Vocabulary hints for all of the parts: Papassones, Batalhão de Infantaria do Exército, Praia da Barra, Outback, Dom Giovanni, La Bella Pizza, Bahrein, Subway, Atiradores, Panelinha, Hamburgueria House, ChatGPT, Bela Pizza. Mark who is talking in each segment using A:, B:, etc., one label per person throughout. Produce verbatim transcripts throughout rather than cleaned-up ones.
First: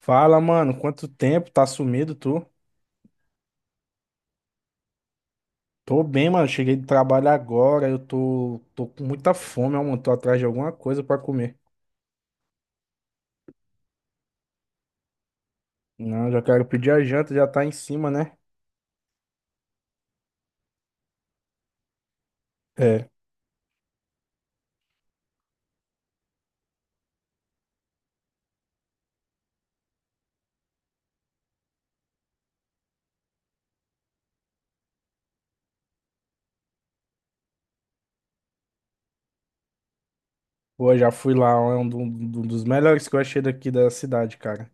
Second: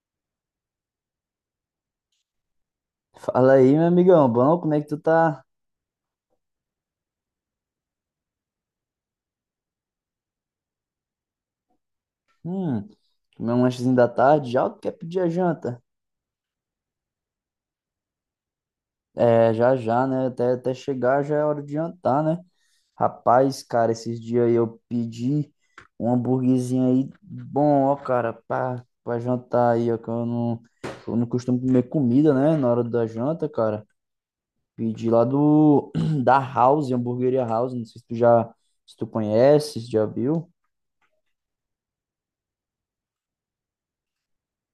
A: Fala, mano, quanto tempo? Tá sumido, tu?
B: Fala aí, meu amigão, bom? Como é que tu tá?
A: Tô bem, mano. Cheguei do trabalho agora. Eu tô, tô com muita fome, ó, mano. Tô atrás de alguma coisa pra comer.
B: Hum, comer um lanchezinho da tarde, já ou tu quer pedir a janta?
A: Não, já quero pedir a janta, já tá em cima, né?
B: É, já já, né? Até, até chegar já é hora de jantar, né?
A: É.
B: Rapaz, cara, esses dias aí eu pedi um hambúrguerzinho aí bom, ó, cara, pra, pra jantar aí, ó, que eu não, eu não costumo comer comida, né? Na hora da janta, cara. Pedi lá do, da House, Hamburgueria House, não sei se tu já, se tu conhece, se já viu.
A: Pô, já fui lá, ó, é um do- do- dos melhores que eu achei daqui da cidade, cara.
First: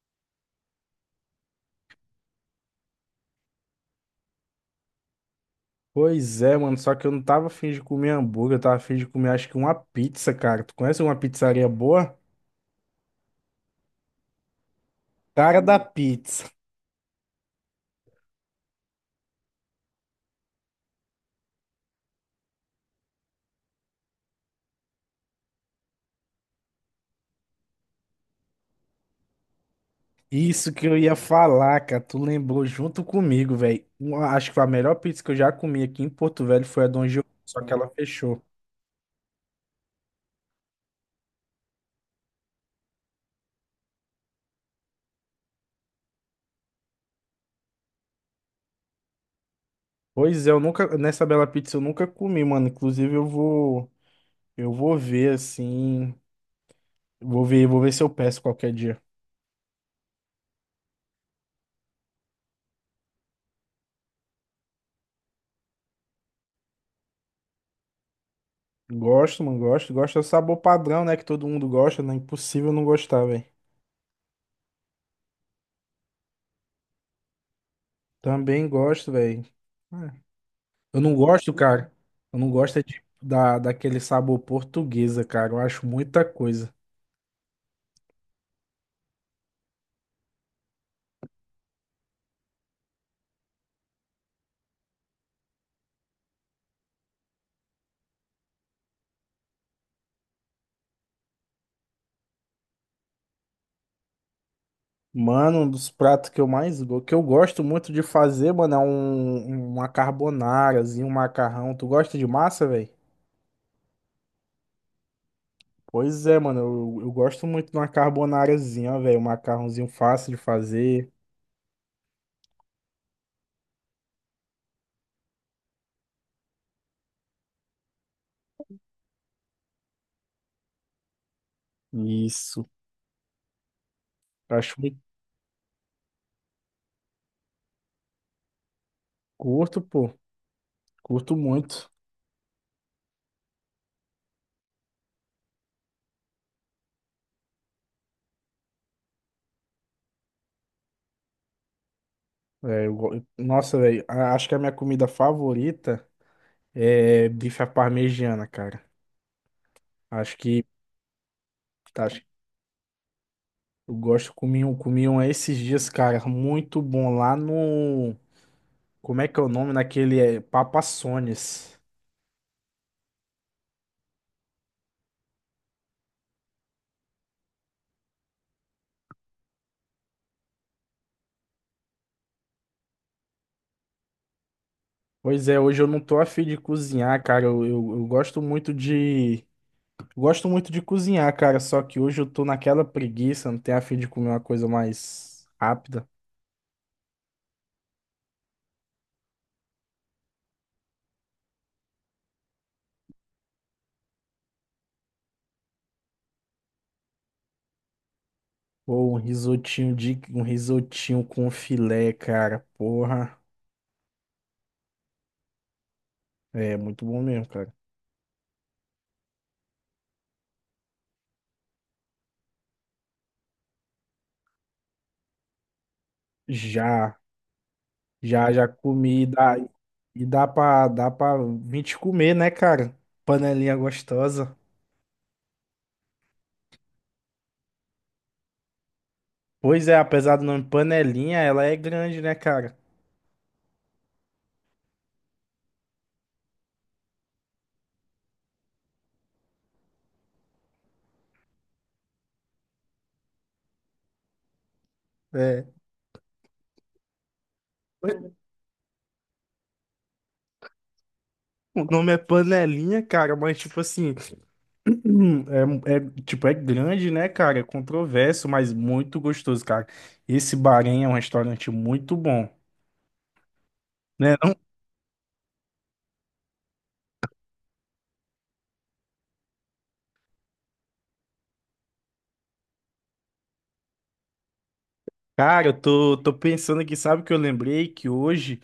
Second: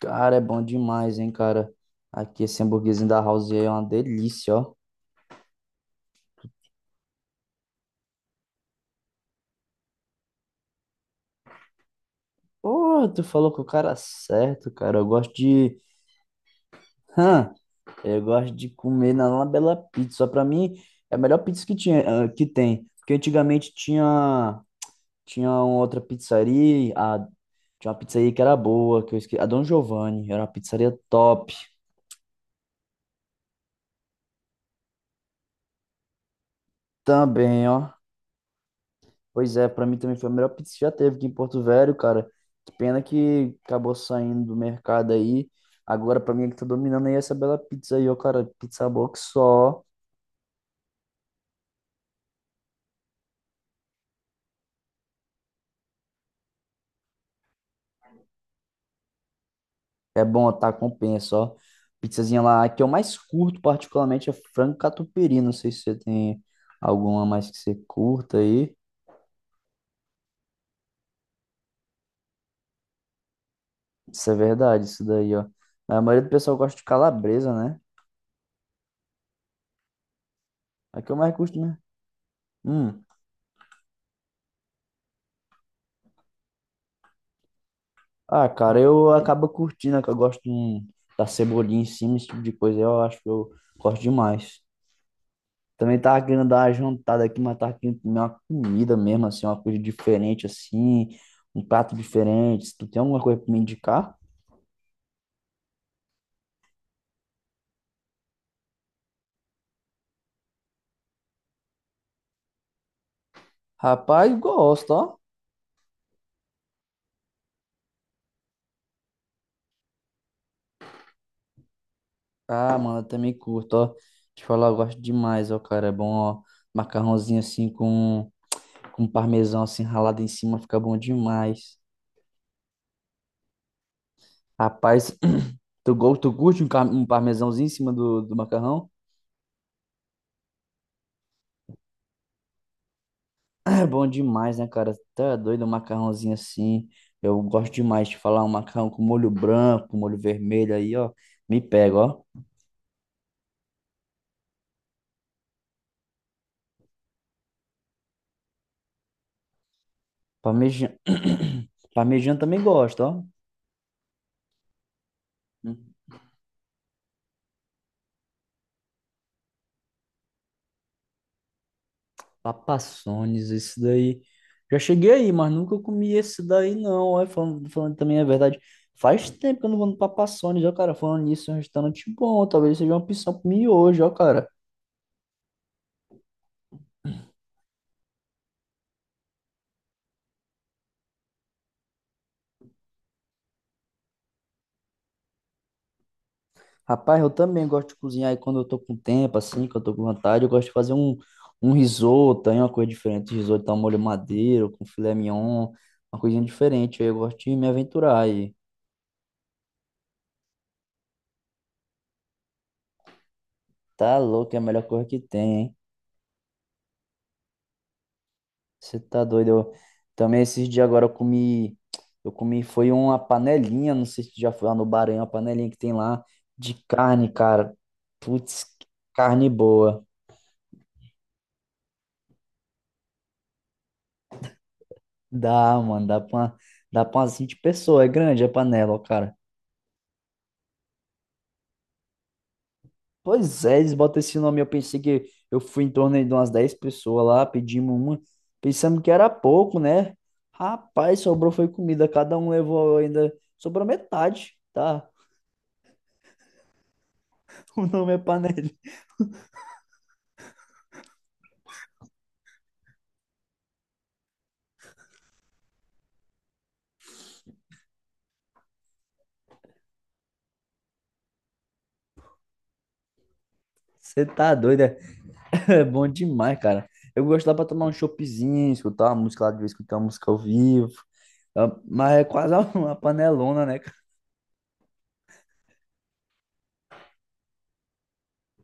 B: Cara, é bom demais, hein, cara. Aqui esse hamburguesinho da House é uma delícia, ó.
A: Pois é, mano. Só que eu não tava afim de comer hambúrguer, eu tava afim de comer, acho que uma pizza, cara. Tu conhece uma pizzaria boa?
B: Pô, tu falou com o cara é certo, cara. Eu gosto
A: Cara da
B: de.
A: pizza.
B: Hã? Eu gosto de comer na La Bella Pizza. Pra mim, é a melhor pizza que tinha, ah, que tem. Porque antigamente tinha, tinha uma outra pizzaria. A, tinha uma pizzaria que era boa, que eu esqueci. A Dom Giovanni. Era uma
A: Isso que eu
B: pizzaria
A: ia
B: top.
A: falar, cara. Tu lembrou junto comigo, velho. Uma- Acho que a melhor pizza que eu já comi aqui em Porto Velho foi a Dom Giovanni, só
B: Também,
A: que ela
B: ó.
A: fechou.
B: Pois é, pra mim também foi a melhor pizza que já teve aqui em Porto Velho, cara. Que pena que acabou saindo do mercado aí. Agora, pra mim, é que tá dominando aí essa Bela Pizza aí, ó, cara. Pizza boa que só.
A: Pois é, eu nunca, nessa Bela Pizza eu nunca comi, mano. Inclusive eu vou, eu vou ver assim, vou ver, vou ver se eu peço qualquer dia.
B: É bom, tá? Compensa, ó. Pizzazinha lá, a que eu mais curto, particularmente, é frango catupiry. Não sei se você tem alguma mais que você curta aí.
A: Gosto, mano, gosto. Gosto é o sabor padrão, né, que todo mundo gosta, né? Impossível não gostar, velho.
B: Isso é verdade, isso daí, ó. A maioria do pessoal gosta de calabresa, né?
A: Também gosto, velho. É. Eu
B: A que
A: não
B: eu mais
A: gosto,
B: curto, né?
A: cara. Eu não gosto é
B: Hum.
A: de, da, daquele sabor portuguesa, cara. Eu acho muita coisa.
B: Ah, cara, eu acabo curtindo, né, que eu gosto de um- da cebolinha em cima, esse tipo de coisa. Eu acho que eu gosto demais. Também tava querendo dar uma jantada aqui, mas tava querendo comer uma comida mesmo, assim, uma coisa diferente, assim, um prato diferente. Se tu tem alguma coisa pra me indicar?
A: Mano, um dos pratos que eu mais go- que eu gosto muito de fazer, mano, é um, uma carbonarazinha, um macarrão. Tu gosta de massa, velho?
B: Rapaz, gosto, ó.
A: Pois é, mano, eu, eu gosto muito de uma carbonarazinha, ó, velho, um macarrãozinho fácil de fazer.
B: Ah, mano, eu também curto, ó. Te falar, eu gosto demais, ó, cara. É bom, ó. Macarrãozinho assim com, com parmesão assim ralado em cima, fica bom demais.
A: Isso. Acho muito
B: Rapaz, tu, go- tu curte um, car- um parmesãozinho em cima do, do macarrão?
A: curto, pô. Curto muito.
B: É bom demais, né, cara? Tá doido um macarrãozinho assim. Eu gosto demais de falar um macarrão com molho branco, molho vermelho aí, ó. Me pega, ó.
A: É, eu go- nossa, velho, a- acho que a minha comida favorita é bife à parmegiana, cara. Acho que
B: Parmegiana.
A: tá, acho-
B: Parmegiana também gosto, ó.
A: eu gosto, comi um, comi um esses dias,
B: Hum,
A: cara, muito bom lá no. Como é que é o nome naquele é, Papassones?
B: Papassones, isso daí. Já cheguei aí, mas nunca comi esse daí, não. Ó, falando, falando também é verdade. Faz tempo que eu não vou no Papassones, ó, cara. Falando nisso, é um restaurante bom. Talvez seja uma opção pra mim hoje, ó, cara.
A: Pois é, hoje eu não tô afim de cozinhar, cara. Eu, eu, eu gosto muito de. Gosto muito de cozinhar, cara. Só que hoje eu tô naquela preguiça, não tenho afim de comer uma coisa mais rápida.
B: Rapaz, eu também gosto de cozinhar e quando eu tô com tempo, assim, que eu tô com vontade, eu gosto de fazer um, um risoto, aí uma coisa diferente, um risoto ao molho madeiro, com filé mignon, uma coisinha diferente, aí eu gosto de me aventurar aí.
A: Ou um risotinho de um risotinho com filé, cara. Porra.
B: Tá louco, é a melhor coisa que tem, hein?
A: É muito bom mesmo, cara.
B: Você tá doido? Eu... Também esses dias agora eu comi, eu comi, foi uma panelinha, não sei se tu já foi lá no Bahrein, uma panelinha que tem lá de
A: Já,
B: carne, cara.
A: já,
B: Putz,
A: já
B: que
A: comi e
B: carne
A: dá,
B: boa.
A: e dá pra, dá pra vinte comer, né, cara? Panelinha gostosa.
B: Dá, mano, dá pra, dá pra umas vinte pessoas, é grande a panela, ó, cara.
A: Pois é, apesar do nome Panelinha, ela é grande, né, cara?
B: Pois é, eles botam esse nome. Eu pensei que eu fui em torno de umas dez pessoas lá, pedimos uma, pensando que era pouco, né? Rapaz, sobrou foi comida, cada um levou ainda, sobrou metade, tá?
A: É.
B: O nome é panela.
A: O nome é Panelinha, cara, mas tipo assim, é, é- tipo, é grande, né, cara? É controverso, mas muito gostoso, cara. Esse Bahrein é um restaurante muito bom.
B: Você
A: Né? Não,
B: tá doido, é? É bom demais, cara. Eu gosto lá pra tomar um choppzinho, escutar uma música lá de vez, escutar uma música ao vivo. Ah, mas é quase uma uma panelona, né, cara?
A: cara, eu tô, tô pensando aqui, sabe o que eu lembrei? Que hoje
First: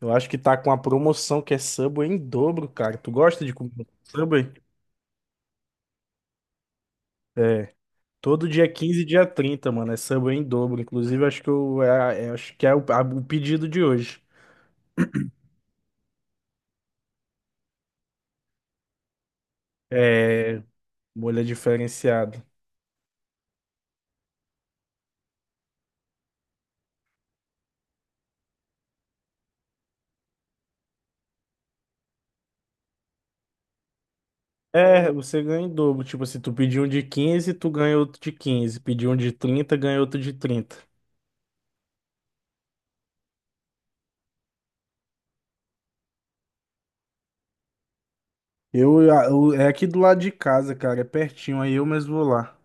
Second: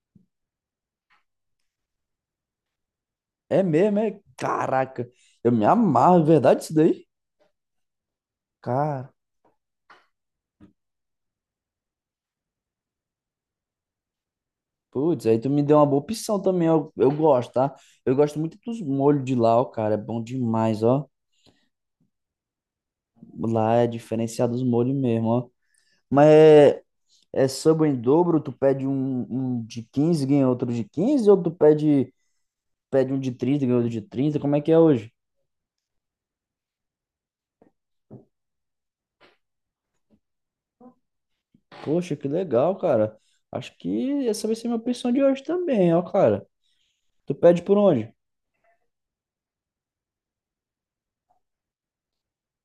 A: eu acho que tá com a promoção que é Subway em dobro, cara. Tu gosta de
B: É
A: comer
B: mesmo, é?
A: Subway?
B: Caraca, eu me amarro, é verdade isso daí?
A: É. Todo dia quinze e
B: Cara.
A: dia trinta mano. É samba em dobro. Inclusive, acho que, eu, é- é- acho que é o, a- o pedido de hoje.
B: Putz, aí tu me deu uma boa opção também, eu, eu gosto, tá? Eu gosto muito dos molhos de lá, ó, cara, é bom
A: É
B: demais, ó.
A: molha diferenciada.
B: Lá é diferenciado os molhos mesmo, ó. Mas é, é samba em dobro, tu pede um, um de quinze ganha outro de quinze ou tu pede, pede um de trinta ganha outro de trinta, como é que é
A: É,
B: hoje?
A: você ganha em dobro. Tipo assim, tu pediu um de quinze tu ganha outro de quinze. Pediu um de trinta ganha outro de trinta.
B: Poxa, que legal, cara. Acho que essa vai ser minha opção de hoje também, ó, cara. Tu pede por onde?
A: Eu, a- eu- é aqui do lado de casa, cara. É pertinho, aí eu mesmo vou lá.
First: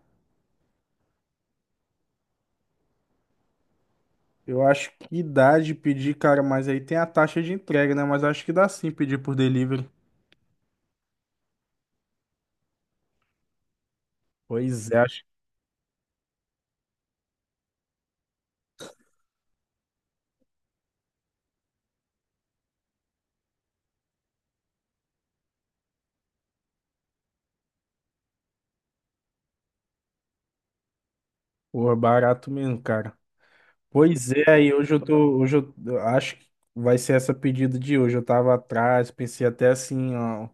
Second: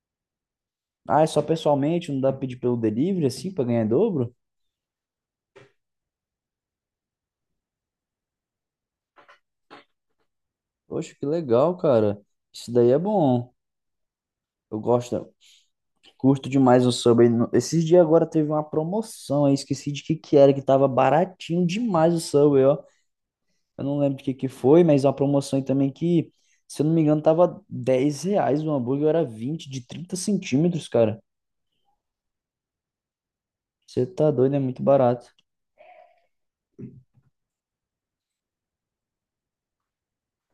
B: Ah, é só pessoalmente, não dá pra pedir pelo delivery, assim, pra ganhar em dobro?
A: Eu acho que dá de pedir, cara, mas aí tem a taxa de entrega, né? Mas acho que dá sim pedir por delivery.
B: Poxa, que legal, cara. Isso daí é bom. Eu
A: Pois é, acho.
B: gosto, curto demais o Subway. No- Esses dias agora teve uma promoção, aí esqueci de que que era, que tava baratinho demais o Subway, ó. Eu não lembro de que que foi, mas é uma promoção aí também que, se eu não me engano, tava dez reais o hambúrguer, era vinte de trinta centímetros, cara.
A: Pô, barato mesmo, cara.
B: Você tá
A: Pois é,
B: doido, é
A: aí
B: muito
A: hoje eu
B: barato.
A: tô, hoje eu eu acho que vai ser essa pedida de hoje. Eu tava atrás, pensei até assim, ó,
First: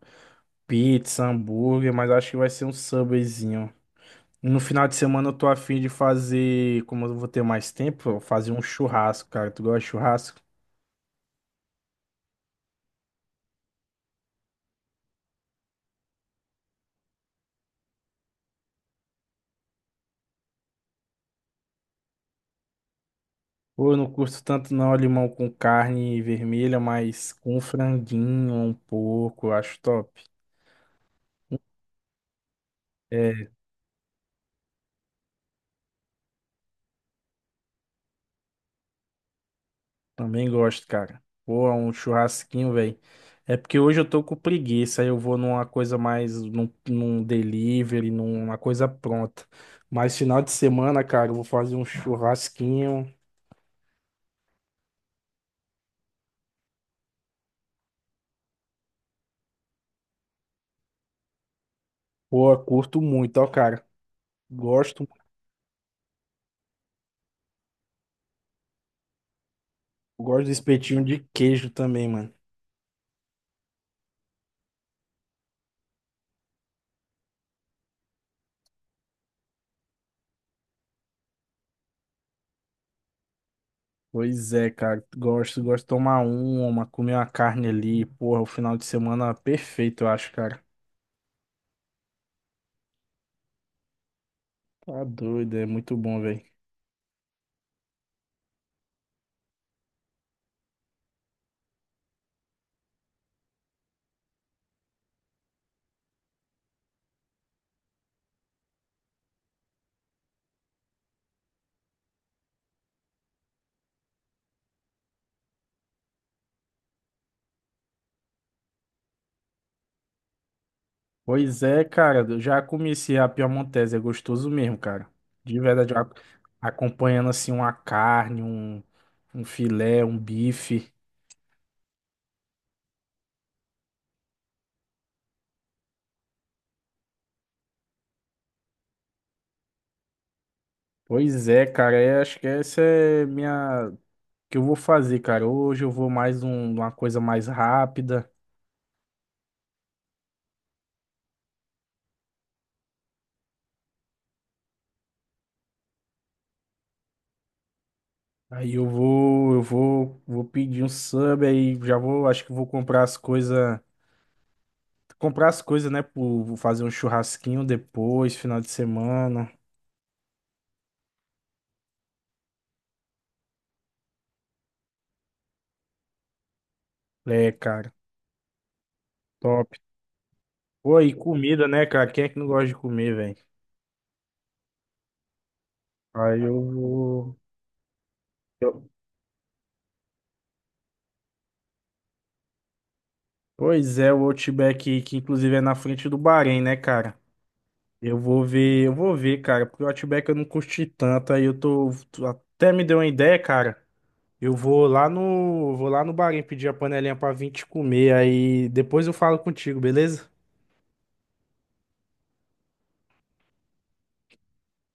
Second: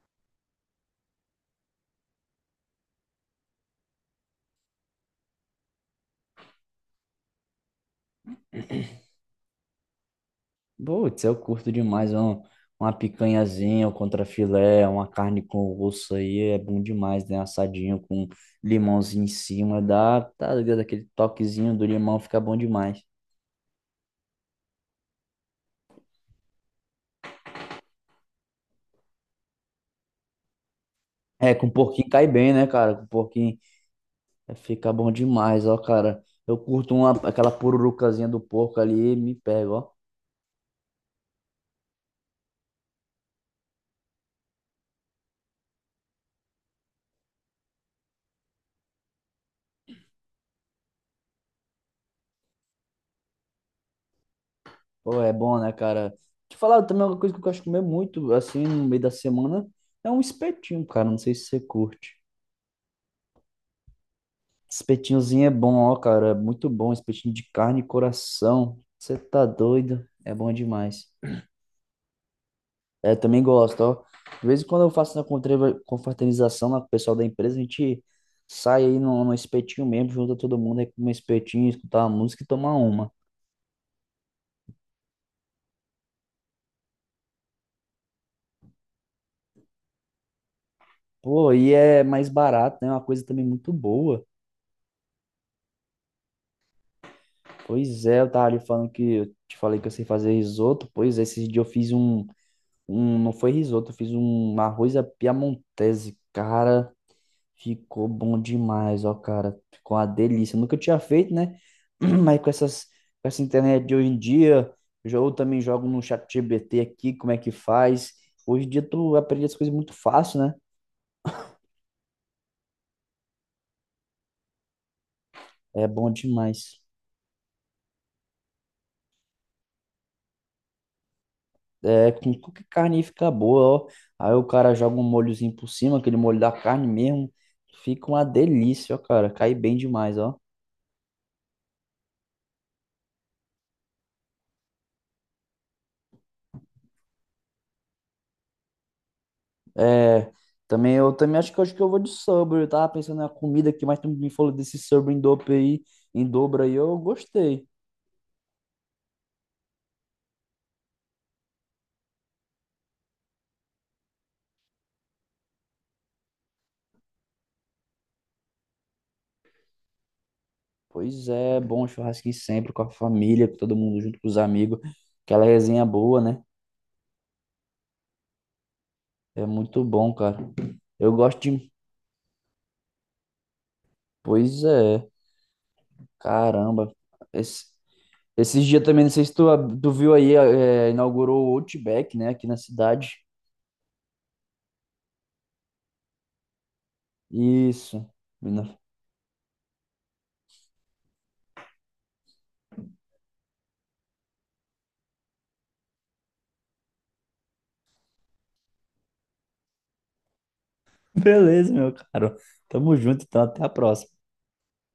A: pizza, hambúrguer, mas acho que vai ser um Subwayzinho. No final de semana eu tô afim de fazer, como eu vou ter mais tempo, eu fazer um churrasco, cara. Tu gosta de churrasco?
B: Putz, eu curto demais, ó. Uma picanhazinha, um contrafilé, uma carne com osso aí, é bom demais, né? Assadinho com limãozinho em cima, dá, tá ligado? Aquele toquezinho do limão fica bom demais.
A: Pô, eu não curto tanto não, limão com carne vermelha, mas com um franguinho, um porco, eu acho top.
B: É, com porquinho cai bem, né, cara? Com
A: É,
B: porquinho fica bom demais, ó, cara. Eu curto uma, aquela pururucazinha do porco ali e me pego, ó.
A: também gosto, cara. Pô, é um churrasquinho, velho. É porque hoje eu tô com preguiça, aí eu vou numa coisa mais, num, num delivery, numa coisa pronta. Mas final de semana, cara, eu vou fazer um churrasquinho.
B: Pô, é bom, né, cara? Te falar também uma coisa que eu gosto de comer muito, assim, no meio da semana, é um espetinho, cara. Não sei se você curte.
A: Pô, eu curto muito, ó, cara. Gosto,
B: Espetinhozinho é bom, ó, cara. É muito bom. Espetinho de carne e coração. Você tá doido? É
A: gosto do
B: bom
A: espetinho
B: demais.
A: de queijo também, mano.
B: É, também gosto, ó. De vez em quando eu faço na contreva- confraternização lá com o pessoal da empresa, a gente sai aí num, num espetinho mesmo, junta todo mundo aí com um espetinho, escutar uma música e tomar uma.
A: Pois é, cara. Gosto, gosto de tomar uma, comer uma carne ali. Porra, o final de semana é perfeito, eu acho, cara.
B: Pô, e é mais barato, né? É uma coisa também muito boa.
A: Tá doido, é muito bom, velho.
B: Pois é, eu tava ali falando que eu te falei que eu sei fazer risoto. Pois é, esses dias eu fiz um, um, não foi risoto, eu fiz um arroz à piamontese. Cara, ficou bom demais, ó, cara. Ficou uma delícia. Nunca tinha feito, né? Mas com essas, com essa internet de hoje em dia, jo- eu também jogo no chat G B T aqui, como é que faz. Hoje em dia tu aprende as coisas muito fácil, né?
A: Pois é, cara, eu já comecei a piemontese, é gostoso mesmo, cara. De
B: É
A: verdade, a-
B: bom demais.
A: acompanhando assim uma carne, um, um filé, um bife.
B: É, com qualquer carne fica boa, ó. Aí o cara joga um molhozinho por cima, aquele molho da carne mesmo. Fica uma delícia, ó, cara. Cai bem demais, ó.
A: Pois é, cara, é, acho que essa é minha que eu vou fazer, cara. Hoje eu vou mais um- uma coisa mais rápida.
B: É, também eu também acho que acho que eu vou de sobre. Eu tava pensando na comida aqui, mas tu me falou desse sobre em dobro aí, em dobro aí, eu gostei.
A: Aí eu vou, eu vou, vou pedir um sub aí, já vou, acho que vou comprar as coisas, comprar as coisas, né, pro, vou fazer um churrasquinho depois, final de semana.
B: Pois é, bom churrasquinho sempre com a família, com todo mundo junto com os amigos. Aquela resenha boa, né?
A: É, cara,
B: É
A: top.
B: muito bom, cara.
A: Pô, e
B: Eu gosto
A: comida,
B: de.
A: né, cara? Quem é que não gosta de comer, velho?
B: Pois é,
A: Aí eu
B: caramba.
A: vou.
B: Esse- esses dias
A: Eu-
B: também, não sei se tu, tu viu aí, é, inaugurou o Outback, né, aqui na cidade.
A: Pois é, o Outback, que inclusive é na frente do Bahrein, né, cara?
B: Isso.
A: Eu vou ver, eu vou ver, cara, porque o Outback eu não curti tanto, aí eu tô. Tu até me deu uma ideia, cara. Eu vou lá no. Vou lá no Bahrein pedir a panelinha pra vir te comer, aí depois eu falo contigo, beleza?
B: Beleza, meu caro. Tamo junto, então até a próxima.